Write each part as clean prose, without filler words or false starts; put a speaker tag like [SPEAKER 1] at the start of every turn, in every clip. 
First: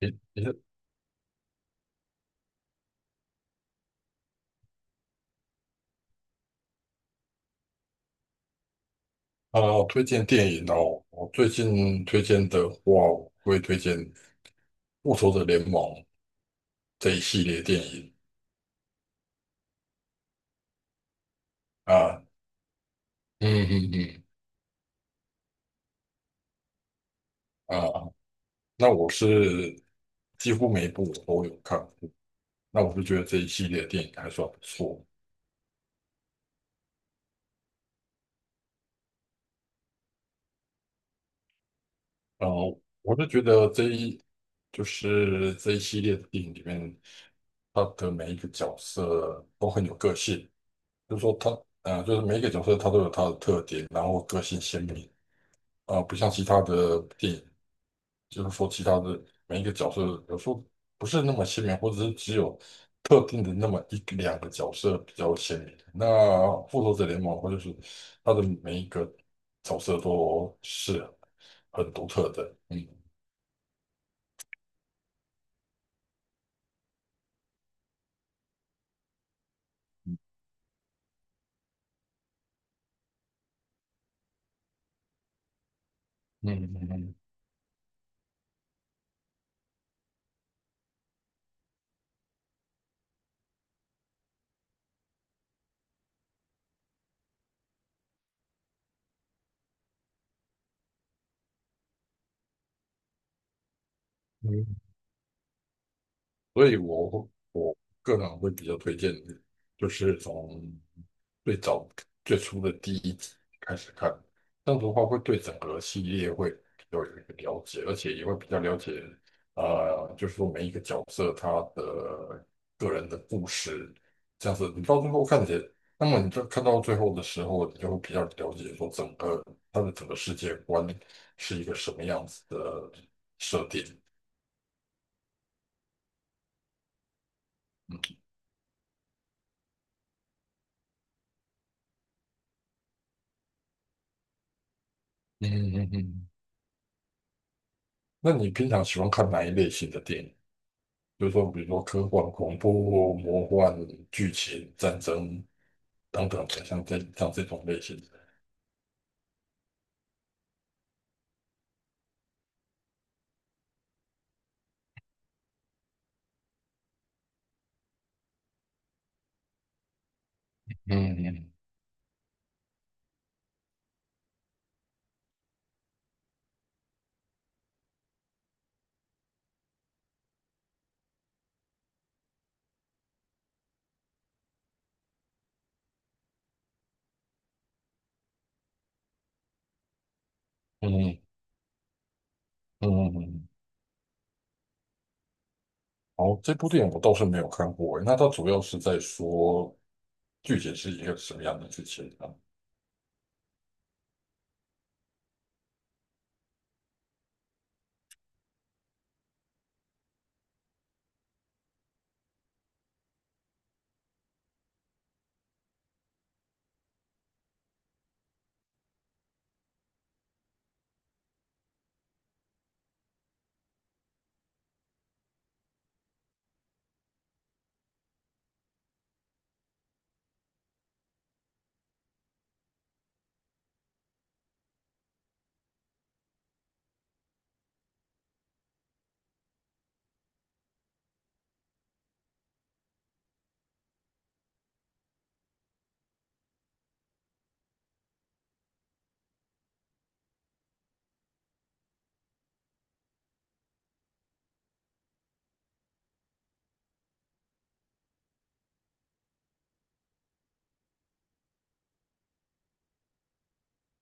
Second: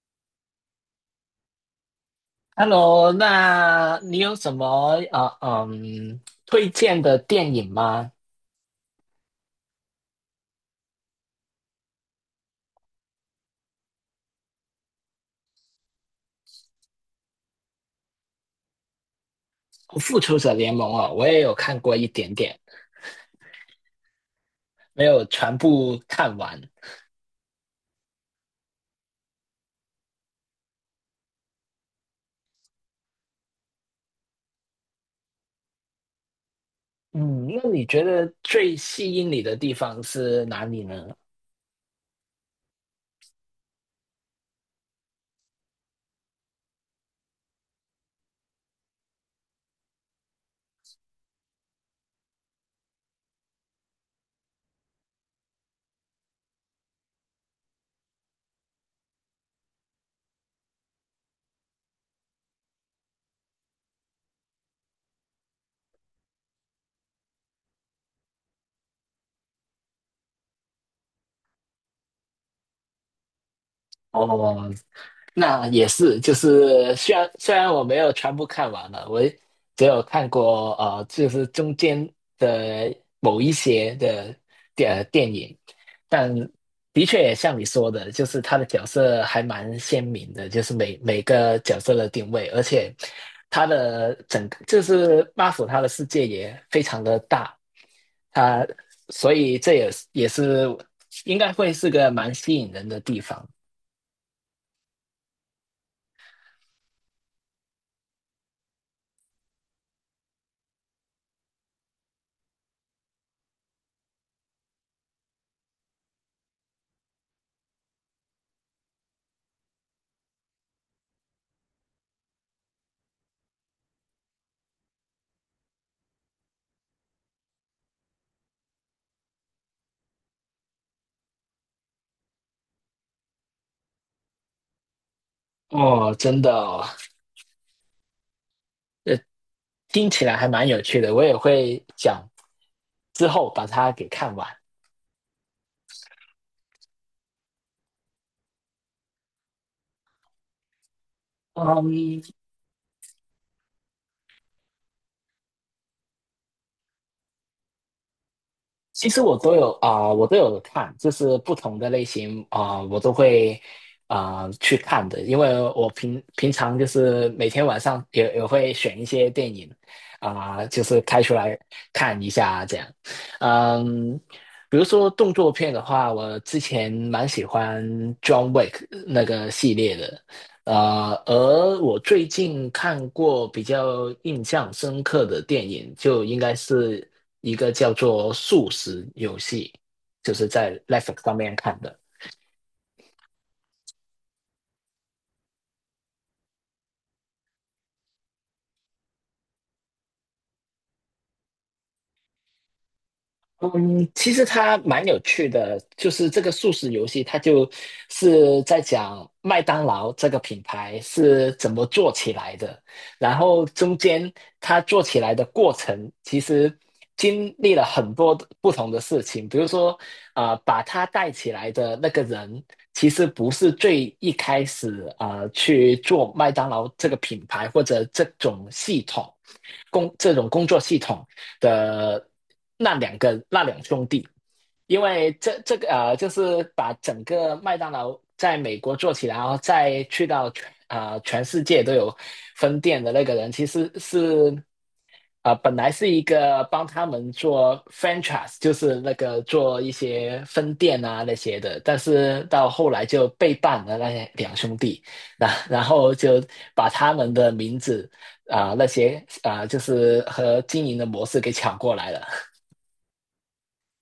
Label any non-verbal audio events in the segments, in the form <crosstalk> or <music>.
[SPEAKER 1] 你你
[SPEAKER 2] Hello，那你有什么呃嗯推荐的电影吗？
[SPEAKER 1] 啊，推荐电影哦。我最近推荐的话，我会推荐《复仇者联盟》这一系列电影
[SPEAKER 2] 《复仇者联盟》哦，我也有看过一
[SPEAKER 1] 啊。
[SPEAKER 2] 点点，
[SPEAKER 1] 嗯嗯嗯。
[SPEAKER 2] 没有全部看完。
[SPEAKER 1] 啊，那我是几乎每一部我都有看过，那我就觉得这一系列电影还算不错。
[SPEAKER 2] 嗯，那你觉得最吸引你的地方是哪里呢？
[SPEAKER 1] 然后我是觉得这一系列的电影里面，他的每一个角色都很有个性，就是说他啊，就是每一个角色他都有他的特点，然后个性鲜明。啊、不像其他的电影，就是说其他的每一个角色有时候不是那么鲜明，或者是只有特定的那么一两个角色比较鲜明。那《复仇者联盟》或者是它的每一个角色都是很独特的，嗯。
[SPEAKER 2] 哦，那也是，就是虽然我没有全部看完了，我只有看过就是中间的某一些的电影，但
[SPEAKER 1] 嗯嗯
[SPEAKER 2] 的
[SPEAKER 1] 嗯。
[SPEAKER 2] 确也像你说的，就是他的角色还蛮鲜明的，就是每个角色的定位，而且他的整个就是 m a r v 他的世界也非常的大，他所以这也是应该会是个蛮吸引人的地方。
[SPEAKER 1] 嗯，所以我个人会比较推荐，就是从最早最初的第一集开始看，这样子的话会对整个系列会有一个了解，而且也会比较了解，就是说每一个角色他的个人的故事，这样子你到最后看起来，那么你就看到最后的时候，你就会比较了解说整个他的整个世界观是一个什么样子的设定。
[SPEAKER 2] 哦，真的哦。听起来还蛮有趣的，我也会讲之后把它给看完。
[SPEAKER 1] 嗯嗯嗯。那你平常喜欢看哪一类型的电影？就是说，比如说科
[SPEAKER 2] 嗯，
[SPEAKER 1] 幻、恐怖、魔幻、剧情、战争等等，像这种类型的。
[SPEAKER 2] 其实我都有看，就是不同的类型我都会去看的，因为我平常就是每天晚上也会选一些电影就是开
[SPEAKER 1] 嗯
[SPEAKER 2] 出
[SPEAKER 1] 嗯
[SPEAKER 2] 来看一下这样。嗯，比如说动作片的话，我之前蛮喜欢 John Wick 那个系列的。呃，而我最近看过比较印象深刻的电影，就应该是一个叫做《素食游戏》，就是在 Netflix
[SPEAKER 1] 嗯
[SPEAKER 2] 上面看的。
[SPEAKER 1] 嗯嗯。哦，这部电影我倒是没有看过诶，那它主要是在说剧情是一个什么样的剧情啊？
[SPEAKER 2] 嗯，其实它蛮有趣的，就是这个素食游戏，它就是在讲麦当劳这个品牌是怎么做起来的，然后中间它做起来的过程，其实经历了很多的不同的事情，比如说，啊，把它带起来的那个人，其实不是最一开始去做麦当劳这个品牌或者这种系统工这种工作系统。的那两兄弟，因为这个就是把整个麦当劳在美国做起来，然后再去到全世界都有分店的那个人，其实是本来是一个帮他们做 franchise，就是那个做一些分店啊那些的，但是到后来就背叛了那些两兄弟，然后就把他们的名字啊、那些啊、就是和经营的模式给抢过来了。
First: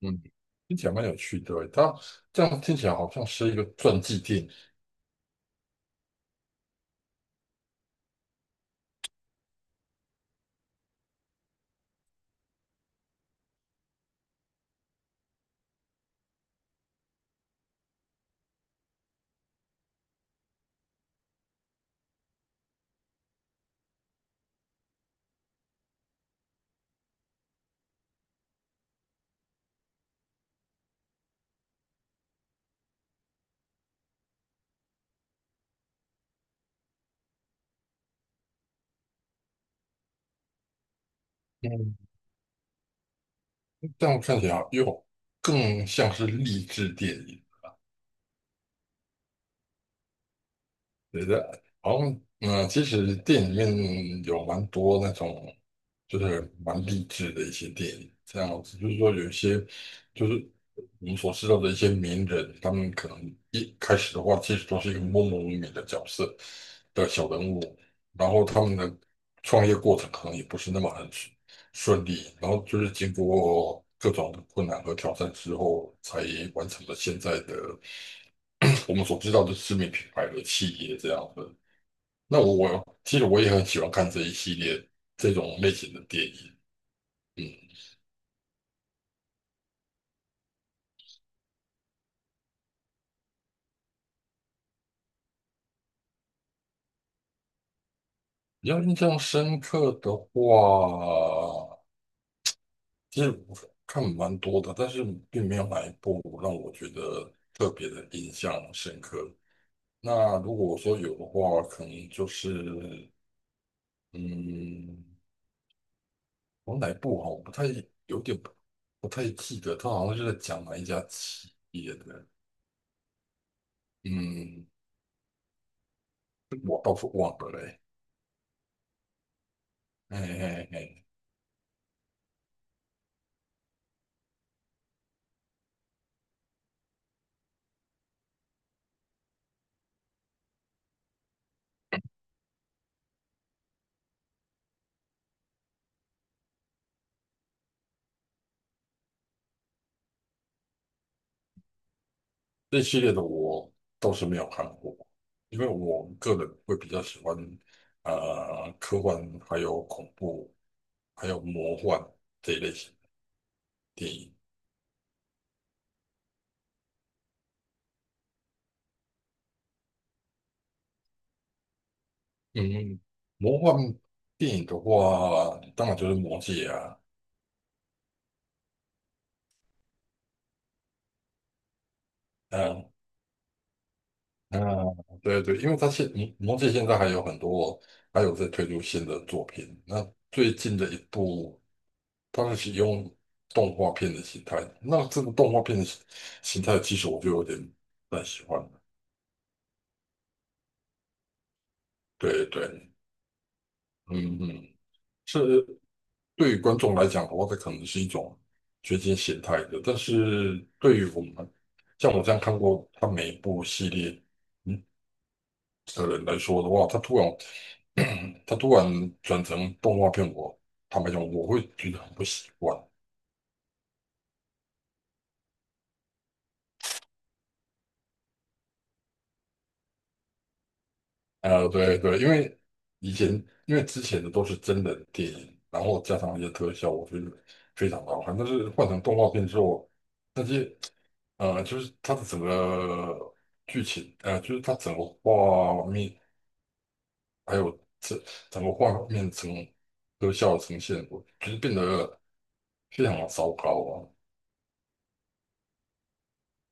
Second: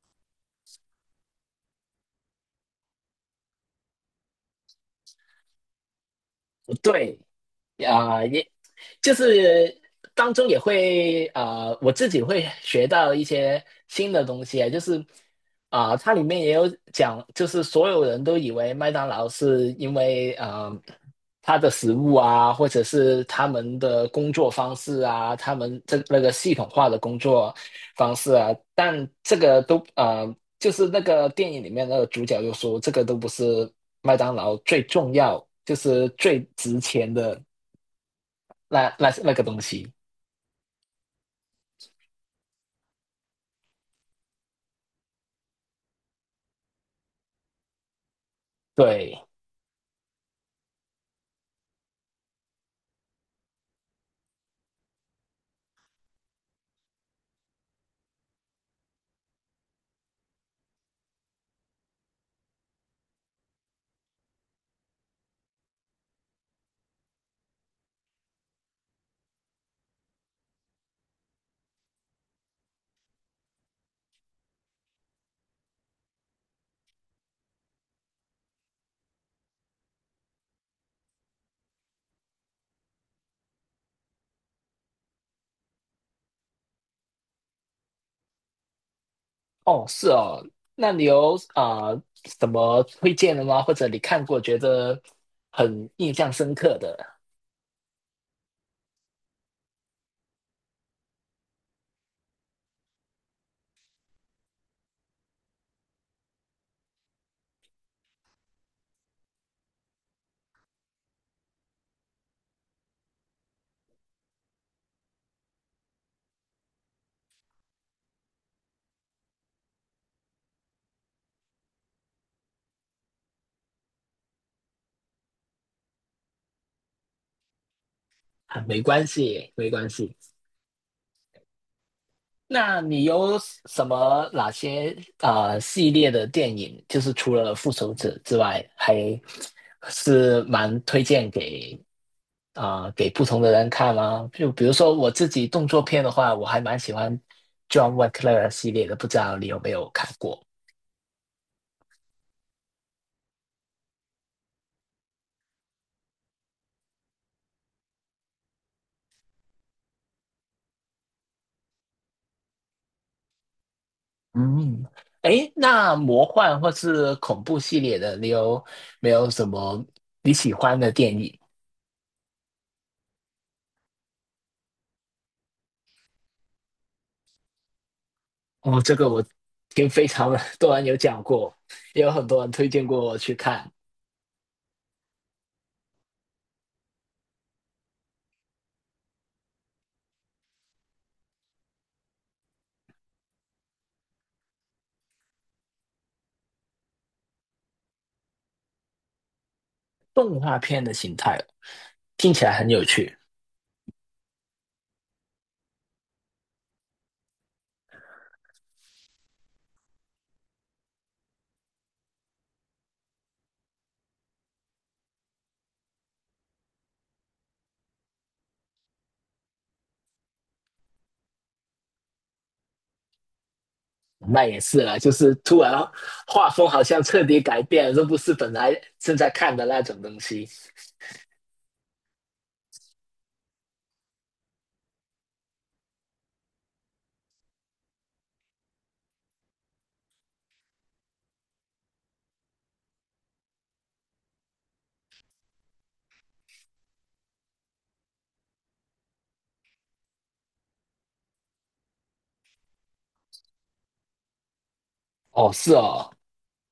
[SPEAKER 1] 嗯，听起来蛮有趣的诶，它这样听起来好像是一个传记电影，
[SPEAKER 2] 对，也就是当中也会啊、我自己会学到一些新的东西，啊，就是它里面也有讲，就是所有人都以为麦当劳是因为啊、它的食物啊，或者是他们的工作方式啊，他们这那个系统化的工作方式啊，但这个都啊，就是那个电影里面那个主角就说，这个都不是麦当劳最重要，就是最值钱的。那那个东西，
[SPEAKER 1] 嗯，这样看起来又更像是励志电影。
[SPEAKER 2] 对，
[SPEAKER 1] 觉得好像嗯，其实电影里面有蛮多那种就是蛮励志的一些电影，这样子就是说有一些就是我们所知道的一些名人，他们可能一开始的话其实都是一个默默无名的角色的小人物，然后他们的创业过程可能也不是那么很顺利，然后就是经过各种的困难和挑战之后，才完成了现在的 <clears throat> 我们所知道的知名品牌的企业这样子。那我其实我也很喜欢看这一系列这种类型的电影。嗯，
[SPEAKER 2] 哦，是哦，那你有什么推荐的吗？或者你看过觉得很印象深刻的？
[SPEAKER 1] 比较印象深刻的话，其实我看蛮多的，但是并没有哪一部让我觉得特别的印象深刻。那如果说有的话，可能就是嗯，我哪一部哈，我不太有点不不太记得，他好像是在讲哪一家企业的，嗯，我倒是忘了嘞。
[SPEAKER 2] 啊，没关系，没关系。
[SPEAKER 1] 哎哎哎。
[SPEAKER 2] 那你有什么哪些系列的电影，就是除了《复仇者》之外，还是蛮推荐给给不同的人看吗？就比如说我自己动作片的话，我还蛮喜欢 John Wick 系列的，不知道你有没有看过？
[SPEAKER 1] 这系列的我倒是没有看过，因为我个人会比较喜欢科幻，还有恐怖，还有魔幻这一类型的电影。
[SPEAKER 2] 嗯，诶，那魔幻或是恐怖系列的，你有没有什么你喜欢的电影？
[SPEAKER 1] 嗯，魔幻电影的话，当然就是《魔戒》啊。
[SPEAKER 2] 哦，这个我跟非常 <laughs> 多人有讲过，也有很多人推荐
[SPEAKER 1] 呃
[SPEAKER 2] 过我去看
[SPEAKER 1] 嗯，对对，因为他现你忘记现在还有很多，还有在推出新的作品。那最近的一部，它是使用动画片的形态。那这个动画片的形态，其实我就有点不太喜欢了。
[SPEAKER 2] 动画片的形态，听
[SPEAKER 1] 对
[SPEAKER 2] 起来
[SPEAKER 1] 对，
[SPEAKER 2] 很有趣。
[SPEAKER 1] 嗯嗯，是对于观众来讲的话，这可能是一种掘金形态的。但是对于我们，像我这样看过他每一部系列，嗯。的人来说的话，他突然 <clears throat> 他突然转成动画片，我坦白讲，我会觉得很不习惯。
[SPEAKER 2] 那也是啦，就是突然画风好像彻底改变了，这不是本来正在看的那种东西。
[SPEAKER 1] 对对，因为以前之前的都是真人电影，然后加上一些特效，我觉得非常好看。但是换成动画片之后，那些就是它的整个剧情，就是它整个画面，还有这整个画面特效呈现，我觉得变得非常的糟糕啊。
[SPEAKER 2] 哦，是哦，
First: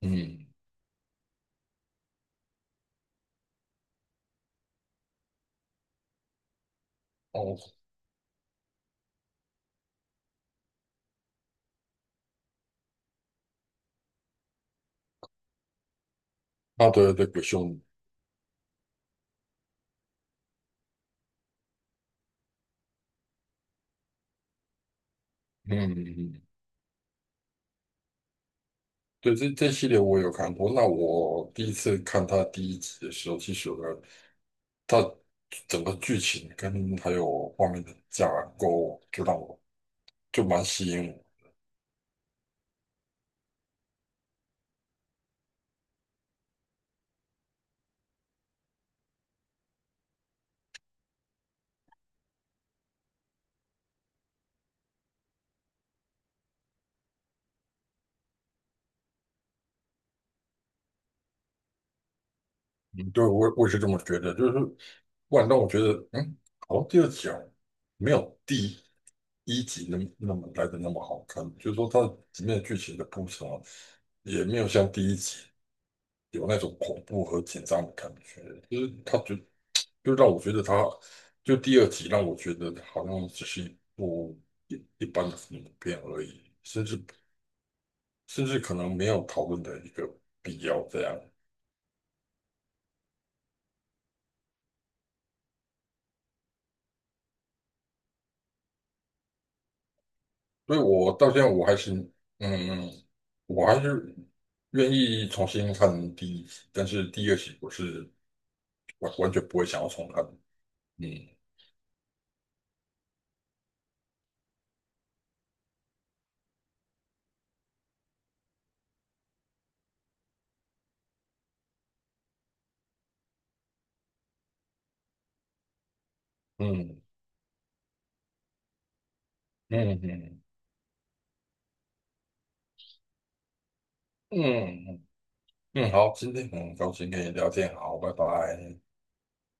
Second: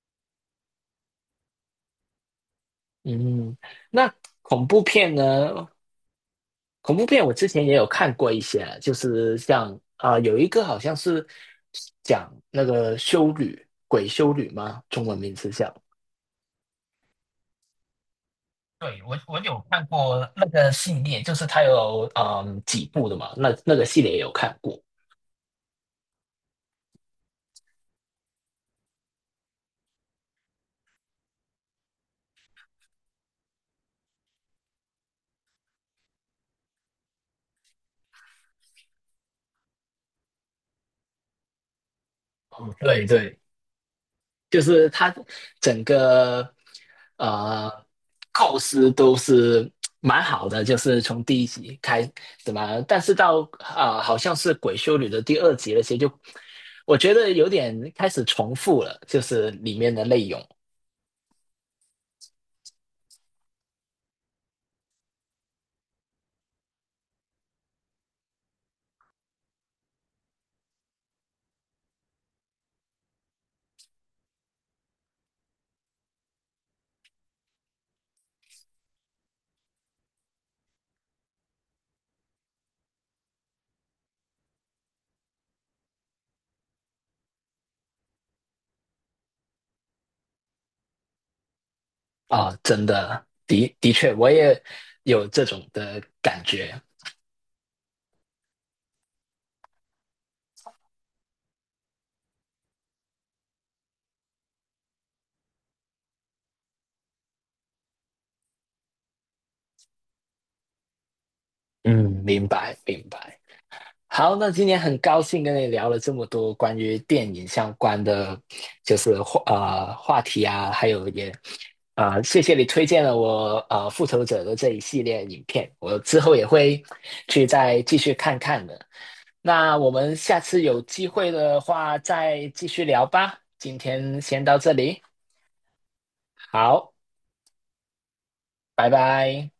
[SPEAKER 1] 嗯，
[SPEAKER 2] 嗯，那恐怖片呢？恐怖片我之前也
[SPEAKER 1] 哦。
[SPEAKER 2] 有看过一些，就是像啊、有一个好像是讲那个修女，鬼修女吗？中文名字叫。
[SPEAKER 1] 啊，对对，鬼兄，
[SPEAKER 2] 对，我有看过那个系列，就是它有嗯几部的嘛，那个系列也有看过。
[SPEAKER 1] 嗯，嗯嗯，对，这这系列我有看过。那我第一次看他第一集的时候，其实有个他整个剧情跟还有画面的架构，就让我就蛮吸引我。
[SPEAKER 2] 嗯对对，就是它整个呃构思都是蛮好的，就是从第一集开怎么，但是到啊、好像是《鬼修女》的第二集那些就，我觉得有点开始重复了，就是里面的内容
[SPEAKER 1] 嗯，对，我也是这么觉得，就是不万让我觉得，嗯，好像第二集啊，没有第一集那么好看。就是说，它里面的剧情的铺陈啊，也没有像第一集有那种恐怖和紧张的感觉，就是他觉得，就让我觉得他，就第二集让我觉得好像只是一部一般的恐怖片而已，甚至可能没有讨论的一个必要这样，
[SPEAKER 2] 真的的确我也有这种的感觉，
[SPEAKER 1] 所以我到现在我还是，嗯，我还是愿意重新看第一集，但是第二集我是完完全不会想要重看，嗯
[SPEAKER 2] 嗯，明白明白。好，那今天很高兴跟你聊了这么多关于电影相关的，就是话题啊，还有也谢谢你推荐了我《复仇者》的这一系列影片，我之后也会
[SPEAKER 1] 嗯
[SPEAKER 2] 去再继续看看的。那我
[SPEAKER 1] 嗯
[SPEAKER 2] 们下
[SPEAKER 1] 嗯
[SPEAKER 2] 次有机会的话再继续聊吧，今天先到这里，
[SPEAKER 1] 嗯嗯，好，今天很高
[SPEAKER 2] 好，
[SPEAKER 1] 兴跟你聊天，好，拜拜。
[SPEAKER 2] 拜拜。